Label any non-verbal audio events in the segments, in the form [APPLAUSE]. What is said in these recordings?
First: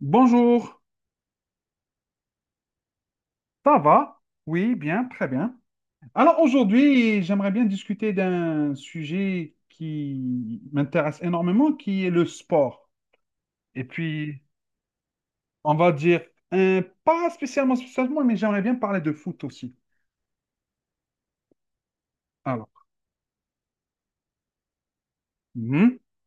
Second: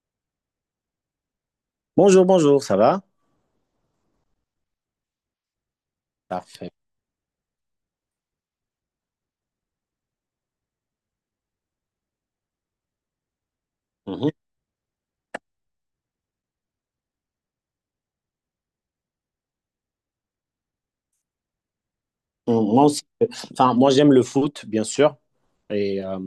Bonjour, Bonjour, bonjour, ça va? ça va? Oui, bien, très bien. Alors Parfait. aujourd'hui, j'aimerais bien discuter d'un sujet qui m'intéresse énormément, qui est le sport. Et Mhm. puis, on va dire, pas spécialement, spécialement, mais j'aimerais bien parler de foot aussi. Alors, Moi aussi, enfin, moi j'aime le foot, bien sûr. mhm, Et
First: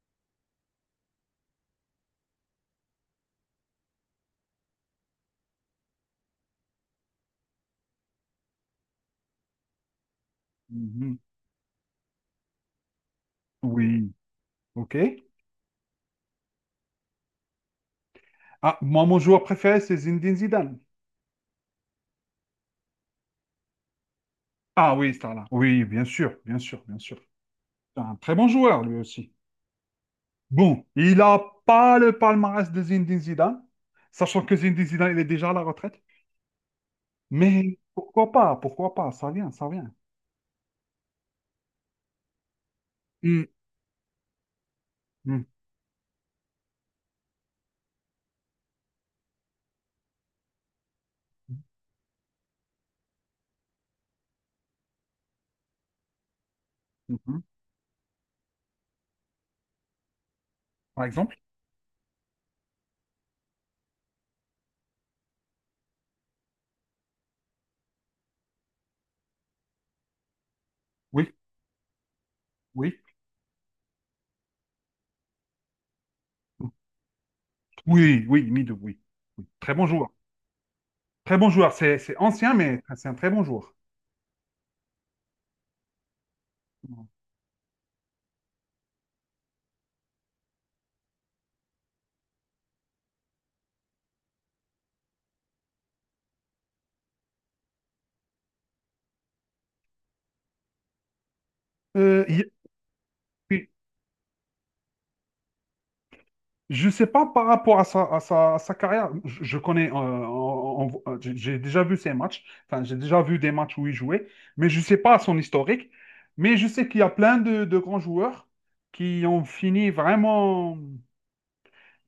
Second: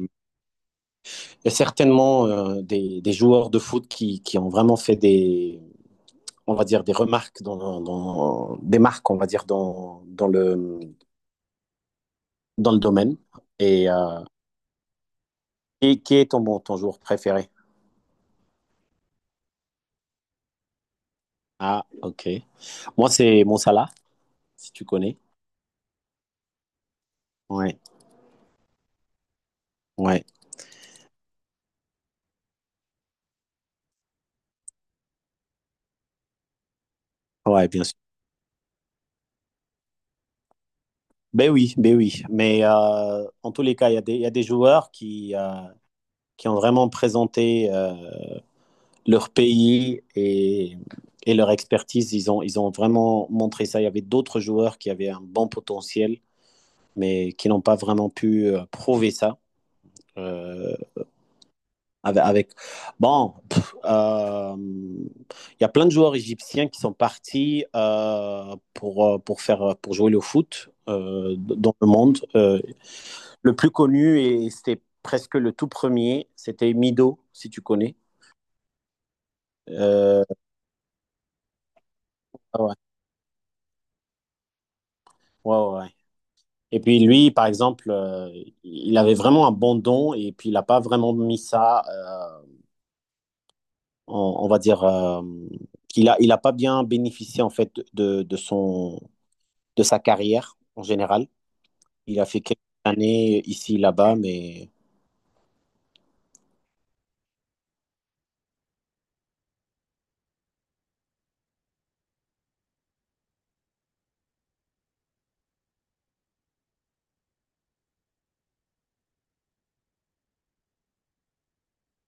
il y a certainement des joueurs de foot qui ont vraiment fait des, on va dire, des remarques dans des marques, on va dire, dans, dans le, mhm, dans le domaine. Et, oui, euh, ok. et qui est ton, bon, ton joueur préféré? Ah, moi, mon joueur préféré, c'est Zinedine Zidane. Ah, ok. Moi, c'est Mo Salah, si tu Ah oui, connais. là. Oui, bien sûr, bien sûr, bien sûr. Ouais, C'est un très bon joueur, lui aussi. ouais, Bon, il n'a pas le palmarès de Zinedine Zidane, sachant que Zinedine Zidane, il est déjà à la retraite. ouais, Mais bien sûr. Pourquoi pas, ça vient, ça vient. Ben oui, ben oui. Mais Hmm. en tous les cas, il y a des joueurs qui, Mhm, euh, qui ont vraiment présenté leur pays et leur expertise. Ils ont vraiment montré ça. Il y avait d'autres joueurs qui avaient un bon potentiel, mais mhm. qui n'ont pas vraiment pu prouver ça. Euh, Par exemple? avec, bon, il y a plein de joueurs égyptiens qui sont partis pour jouer le foot Oui, dans le monde. Oui. Le plus connu, et c'était presque le tout premier, c'était Mido, si tu connais. Oui, oui, Midou, oui. Très bon joueur. Euh, Très bon joueur. C'est ancien, ah ouais. mais c'est un très bon joueur. Ouais, ouais, ouais. Et puis lui, par exemple, il avait vraiment un bon don et puis il n'a pas vraiment mis ça, on va dire, il a pas bien bénéficié en fait de sa carrière en général. Il Euh, a fait il quelques années y a- ici, là-bas, mais Je sais pas par rapport à sa carrière. Je connais, j'ai déjà vu ses matchs. Enfin, j'ai déjà vu des matchs où il jouait, mais je sais pas son historique. Mais je sais qu'il y a plein de grands joueurs qui ont fini vraiment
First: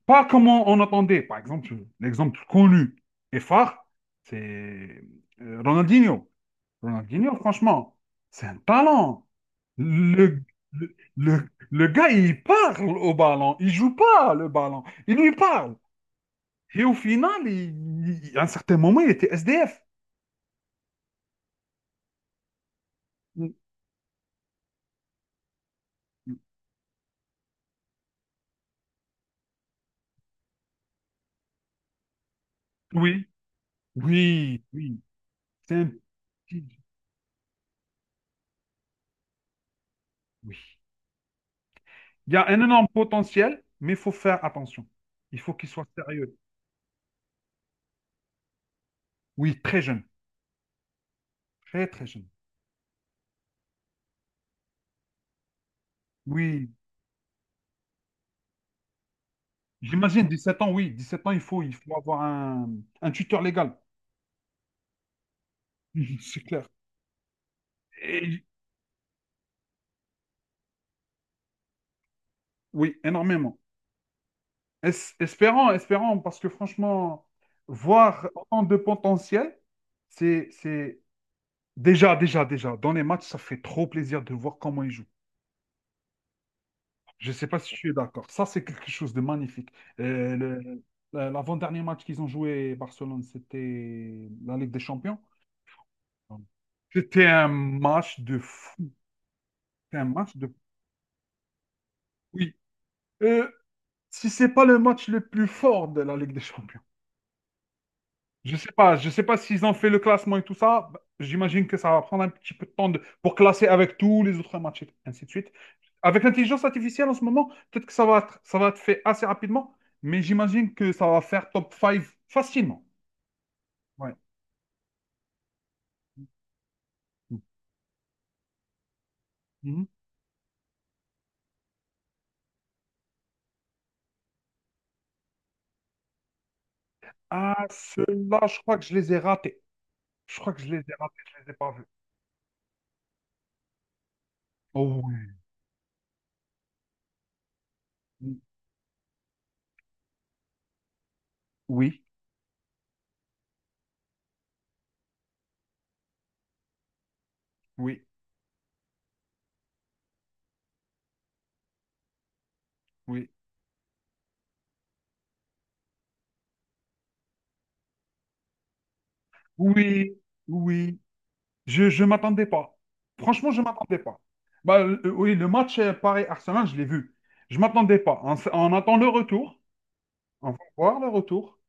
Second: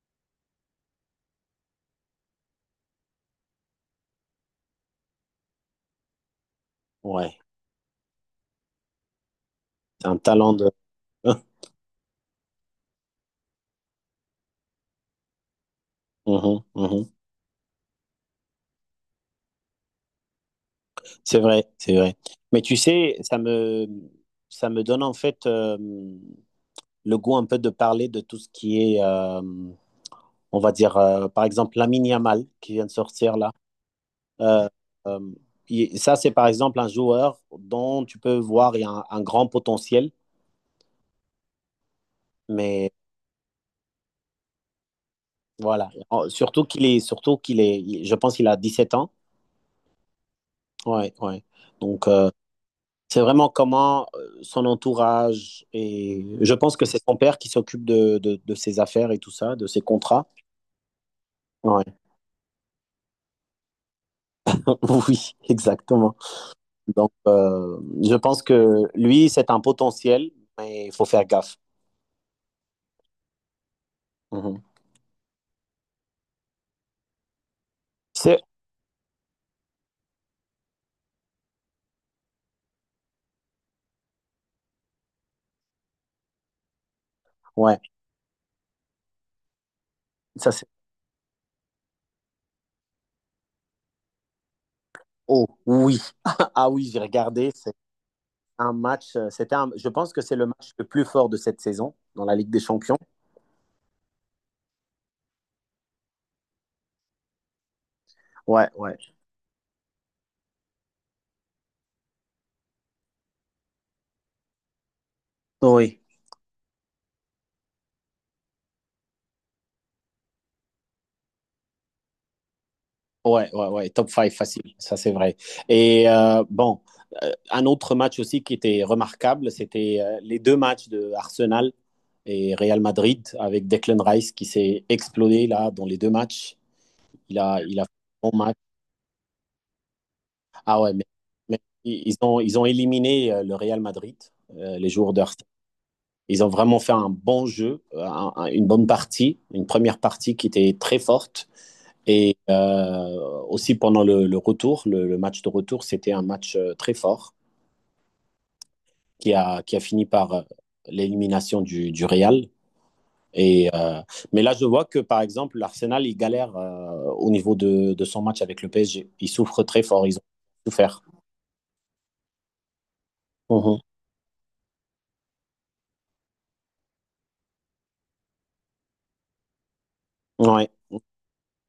pas comme on attendait. Par exemple, l'exemple connu et phare, c'est Ronaldinho. Ronaldinho, ouais, franchement, c'est un talent. c'est un Le, talent de... le, le- [LAUGHS] le gars, il parle au ballon. Il joue pas le ballon. Il lui parle. Mhm, Et au mhm. final, à un certain moment, il était SDF. C'est vrai, c'est vrai. Mais tu sais, ça me donne en fait le goût un peu de parler de tout ce qui est... on va dire, par exemple, Lamine Yamal qui vient de Oui, sortir là. oui, Euh, oui. euh, C'est un ça, c'est par petit- exemple un joueur dont tu peux voir il y a un grand potentiel, oui. Il y a un énorme mais potentiel, mais il faut faire attention. Il faut qu'il soit voilà. Sérieux. Surtout qu'il est, je pense qu'il a 17 ans. Oui, très jeune. Ouais, ouais. Très, très Donc, jeune. C'est vraiment comment son entourage et je Oui. pense que c'est son père qui s'occupe de ses affaires et tout ça, de ses contrats. J'imagine 17 ans, oui. 17 ans, il faut, il Ouais. faut avoir un tuteur légal. [LAUGHS] Oui, exactement. [LAUGHS] C'est clair. Donc, je pense Et que lui, c'est un potentiel, mais il faut faire gaffe. Oui, énormément. Mhm. Espérons, espérons, parce que franchement, voir C'est autant de potentiel, c'est déjà, déjà, déjà, dans les matchs, ça fait trop plaisir de voir comment ils jouent. Je ne sais pas si ouais, tu es d'accord. Ça, c'est quelque chose de magnifique. Euh, ça c'est. le- L'avant-dernier match qu'ils ont joué, Barcelone, c'était la Ligue des Champions. Oh oui, [LAUGHS] ah oui, j'ai C'était un regardé. C'est match de un fou. match. Je C'était un pense que match c'est le de... match le plus fort de cette saison dans la Ligue Oui. des Champions. Euh, si c'est pas le match le plus fort de la Ligue des Champions. Je Ouais, sais pas, ouais. je sais pas s'ils ont fait le classement et tout ça. Bah, j'imagine que ça va prendre un petit peu de temps pour classer avec tous les autres matchs et ainsi de suite. Oui. Avec l'intelligence artificielle en ce moment, peut-être que ça va être fait assez rapidement, mais j'imagine que ça va faire top cinq facilement. Ouais, ouais, ouais. Top Ouais. 5 facile. Ça c'est vrai. Et bon, un autre match aussi qui était remarquable, Mhm. c'était les deux matchs de Arsenal et Real Madrid avec Declan Rice qui s'est explosé là dans les deux matchs. Il a, Ah, il a fait un ceux-là, bon. je crois que je les ai ratés. Je crois que je les Ah ai ouais, mais, ratés, je les ai mais pas vus. ils ont éliminé le Real Madrid les Oh jours d'heure. Ils ont vraiment fait un bon jeu, oui. Une bonne partie, une première partie qui était très forte. Oui, Et aussi pendant le match de retour, c'était un match très fort oui, qui a fini par l'élimination du Real. oui. Et, euh, mais là, je vois que par exemple, l'Arsenal, il galère au niveau de son match avec le PSG. Ils souffrent très fort, ils Oui, ont oui. souffert. Je ne m'attendais pas. Franchement, je ne Mhm. m'attendais pas. Bah, oui, le match Paris-Arsenal, je l'ai vu. Je ne m'attendais pas. On attend le retour. On va Ouais. voir le retour.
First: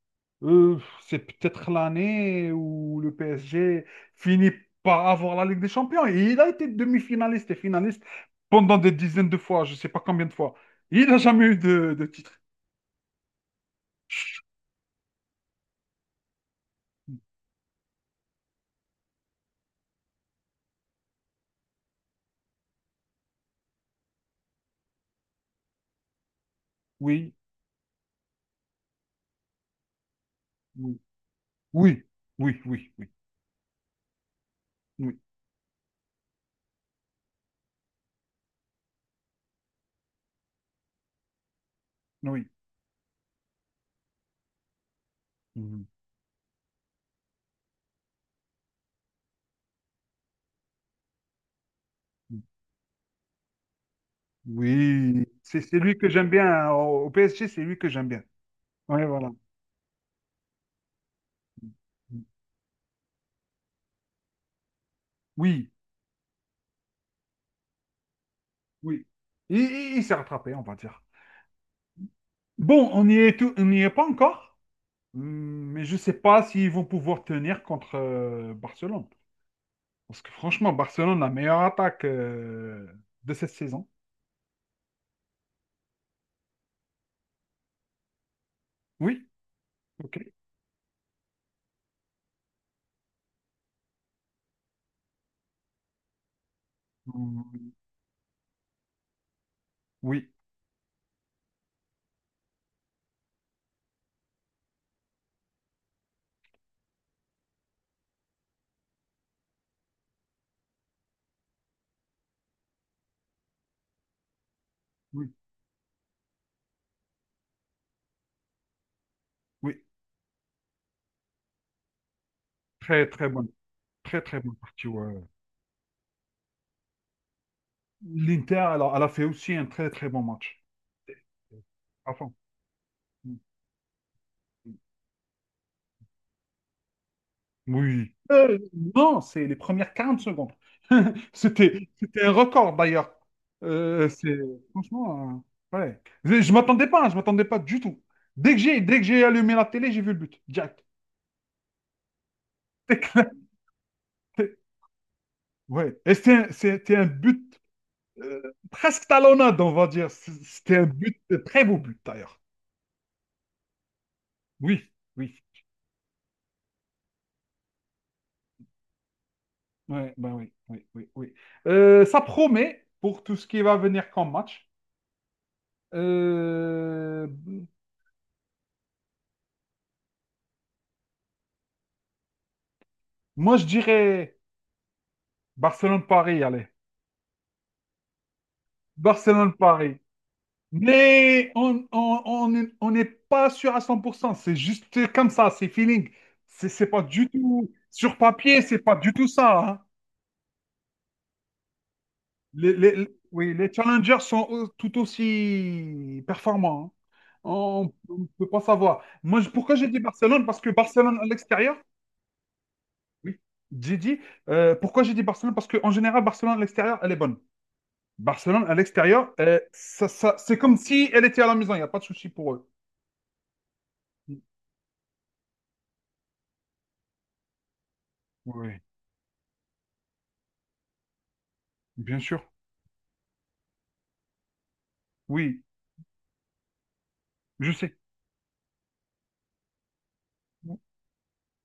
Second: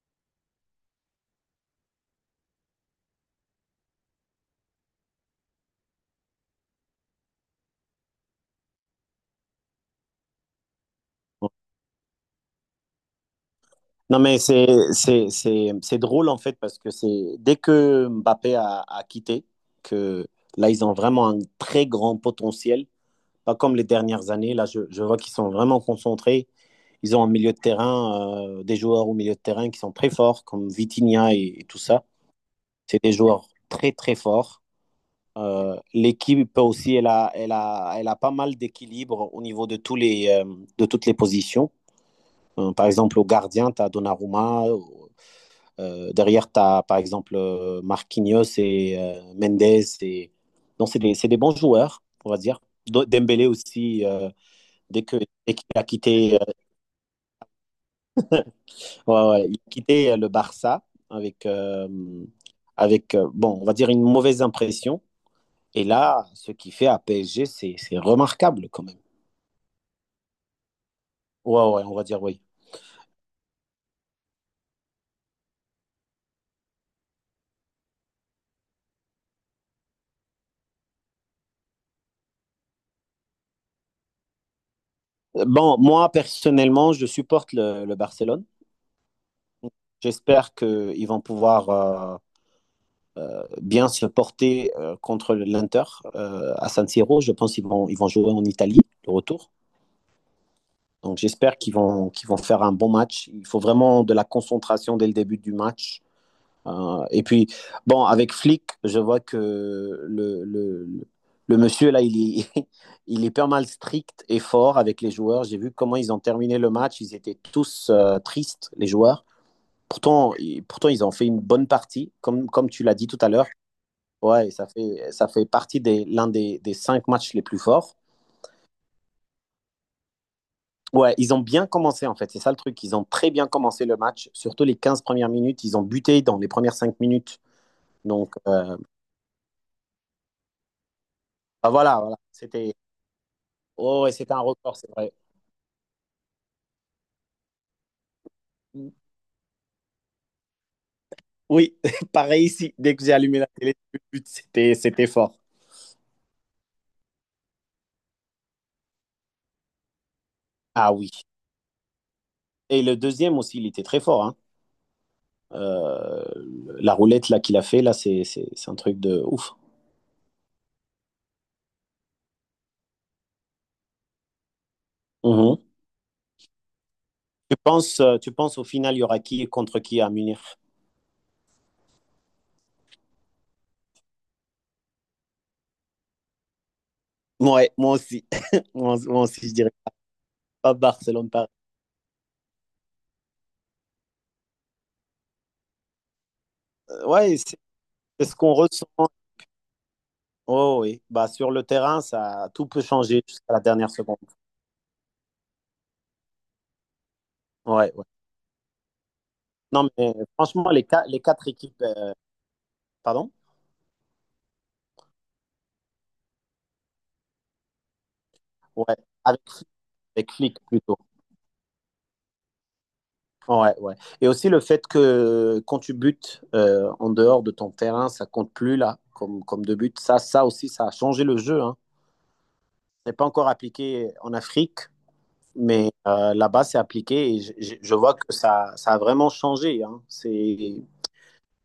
Euh, c'est peut-être l'année où le PSG finit par avoir la Ligue des Champions. Et il a été demi-finaliste et finaliste pendant des dizaines de fois, je ne sais pas combien de fois. Il n'a jamais eu de titre. Non, mais c'est drôle en fait parce que c'est dès que Mbappé a quitté, que là ils ont vraiment un très grand potentiel, pas comme les dernières années. Là, je vois qu'ils sont vraiment concentrés. Ils ont un Oui, milieu de terrain, des joueurs au milieu de terrain qui sont très forts, comme oui, Vitinha et tout oui, ça. oui, oui, C'est oui, des joueurs très très forts. oui, L'équipe aussi, elle a pas mal d'équilibre au niveau de, de toutes les positions. oui. Par exemple, au gardien, tu as Donnarumma, derrière, tu as par exemple Marquinhos et Mendes. Et... Non, c'est des bons joueurs, on va Mhm. dire. Dembélé aussi, dès que, Oui, dès c'est qu'il c'est a lui que j'aime quitté, bien. Hein. Au PSG, c'est lui que j'aime bien. Oui, ouais, voilà. ouais, il a quitté le Barça avec, bon, on va dire une mauvaise impression. Oui, Et là, ce qu'il fait à PSG, c'est remarquable quand même. oui. Il s'est rattrapé, on va dire. Ouais, ouais, on va dire oui. Bon, on n'y est pas encore. Mais je ne sais pas s'ils vont pouvoir tenir contre Barcelone. Parce que franchement, Barcelone, la meilleure attaque de cette saison. Bon, moi, personnellement, je supporte le Barcelone. Oui, ok. J'espère qu'ils vont pouvoir bien se porter contre l'Inter à San Siro. Je pense qu'ils Hum, vont jouer en Italie, le retour. Oui, Donc j'espère qu'ils vont faire un bon match. Il faut vraiment de la concentration dès le début du match. Et puis, bon, avec Flick, je vois que le monsieur, là, il est, [LAUGHS] il est pas mal strict et fort avec les oui, joueurs. J'ai vu comment ils ont terminé le match. Ils étaient tous tristes, les joueurs. oui. Pourtant, pourtant, ils ont fait une bonne partie. Comme tu l'as dit Très, tout à très l'heure, bonne. Très, très ouais, bonne ça partie. fait, Ouais. ça fait partie des l'un des cinq matchs les plus forts. L'Inter, elle a fait aussi un très, très bon match. Ouais, ils ont bien commencé À en fait, fond. c'est ça le truc. Ils ont très Hmm. bien commencé le match, surtout les 15 premières minutes. Ils ont buté dans les premières 5 minutes. Oui. Donc Euh, non, c'est les premières 40 secondes. [LAUGHS] bah C'était, voilà, voilà. c'était un record c'était d'ailleurs. Oh, Euh, ouais, c'était c'est un record, c'est vrai. franchement, ouais. Je m'attendais pas, hein, je m'attendais pas du tout. Dès que j'ai allumé la télé, j'ai vu le but. Direct. Oui, [LAUGHS] pareil ici. [LAUGHS] Dès que j'ai allumé Éclaté. la télé, le but, c'était fort. Ouais. Et c'était un but presque talonnade, on va dire. C'était un Ah oui. but, un très beau but d'ailleurs. Et le deuxième aussi, il était très fort. Hein. Oui, oui. Euh, la roulette là qu'il a fait, là, c'est un truc de ouf. Ouais, ben oui, oui, oui, oui. Ça promet pour tout ce qui va venir comme match. Mhm. Euh, Tu penses, au final, il y aura qui contre qui à Munich? Moi, je dirais Barcelone-Paris, allez. Ouais, moi aussi. [LAUGHS] Moi aussi, je dirais Barcelone-Paris. pas Barcelone, Paris. Mais on n'est pas sûr à 100%. C'est juste comme ça, c'est feeling. C'est pas du Ouais, c'est tout. Sur c'est ce qu'on papier, c'est ressent. pas du tout ça. Hein. Oh oui, bah sur le terrain, ça tout Les, peut les- les- changer jusqu'à oui, la les dernière seconde. challengers sont tout aussi performants. Hein. On Ouais, ouais. ne peut pas savoir. Moi, pourquoi j'ai Non, dit mais Barcelone? Parce que franchement, les quatre, Barcelone les à quatre l'extérieur, équipes, pardon? oui, j'ai dit. Pourquoi j'ai dit Barcelone? Parce qu'en général, Barcelone à l'extérieur, elle est bonne. Barcelone à Ouais, l'extérieur, avec, avec c'est Flick comme plutôt. si elle était à la maison, il n'y a pas de souci pour eux. Ouais, ouais. Et aussi le fait que quand tu butes en dehors de ton terrain, ça compte plus Oui, là, comme de but. Ça aussi, ça a changé le jeu, hein. bien sûr. C'est pas encore appliqué en Afrique, Oui, mais là-bas, c'est appliqué et je je sais. vois que ça a vraiment changé. Hein. Il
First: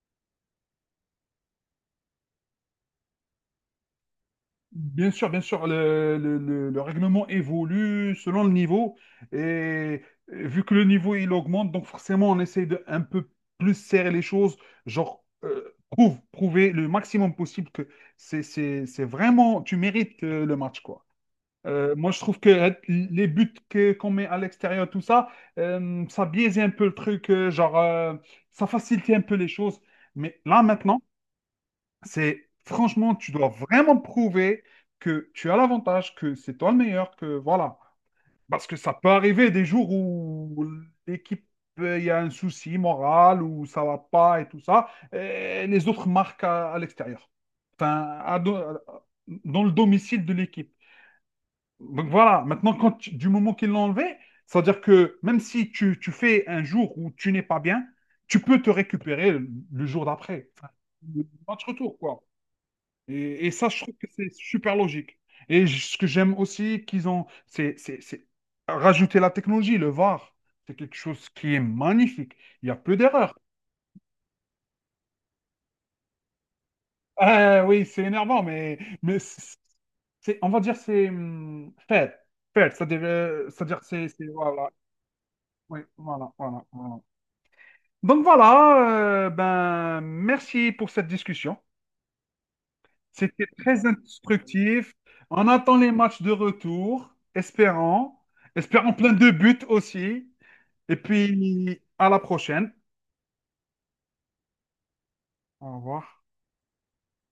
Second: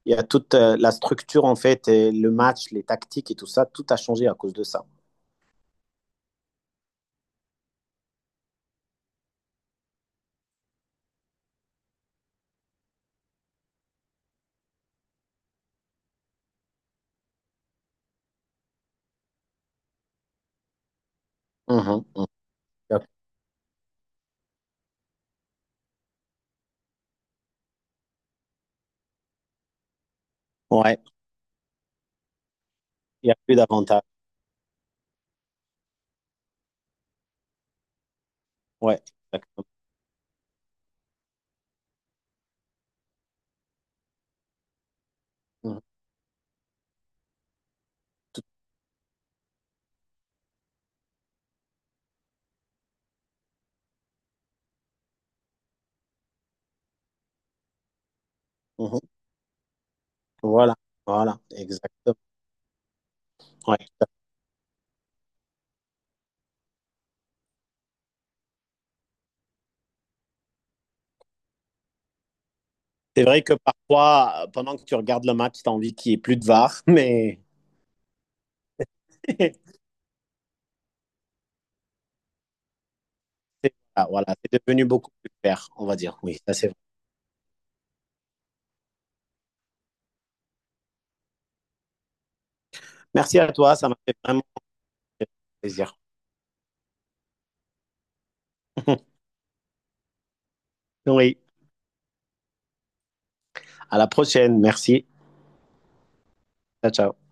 y a toute la structure, en fait, et le match, les tactiques et tout ça, tout a changé à cause de ça. Bien sûr, le règlement évolue selon le niveau. Et vu que le niveau il augmente, donc forcément on essaye de un peu plus serrer les choses, genre prouver le maximum possible que c'est vraiment, tu mérites le match, quoi. Euh, Mhm, moi, je mhm. trouve que les buts qu'on met à l'extérieur, tout ça, ça biaisait un peu le truc, genre, ça facilitait un peu les choses. Mais là, Ouais, maintenant, c'est franchement, il tu n'y a dois plus vraiment d'avantages. prouver que tu as l'avantage, que c'est toi le meilleur, que voilà. Parce que ça Ouais, peut arriver des exactement. jours où l'équipe, il y a un souci moral, où ça va pas et tout ça, et Mhm, les autres marquent à l'extérieur. Enfin, tout- dans le domicile de l'équipe. Donc voilà, maintenant, quand du moment qu'ils l'ont enlevé, c'est-à-dire que même si tu fais un jour où tu n'es pas bien, tu peux te mhm. récupérer le jour d'après. Enfin, Voilà, le voilà, match retour, exactement. quoi. Et ça, Ouais. je trouve que c'est super logique. Et ce que j'aime aussi qu'ils ont, c'est rajouter la technologie, le VAR. C'est quelque chose qui est magnifique. Il n'y a plus C'est d'erreurs. vrai que parfois, pendant que tu regardes le match, tu as envie qu'il n'y ait plus de VAR, mais Ah oui, c'est énervant, mais, [LAUGHS] on va dire c'est fait. Fait, ça à dire c'est-à-dire ah, voilà, c'est Voilà. devenu beaucoup plus clair, Oui, on va dire. voilà, Oui, ça voilà, c'est vrai. voilà. Donc voilà, ben, merci pour cette discussion. Merci C'était à toi, très ça m'a fait vraiment instructif. On attend les plaisir. matchs de retour, espérons. Espérons plein de buts aussi. Et Oui, puis, à la prochaine. à la prochaine. Merci. Au revoir. Ciao, ciao.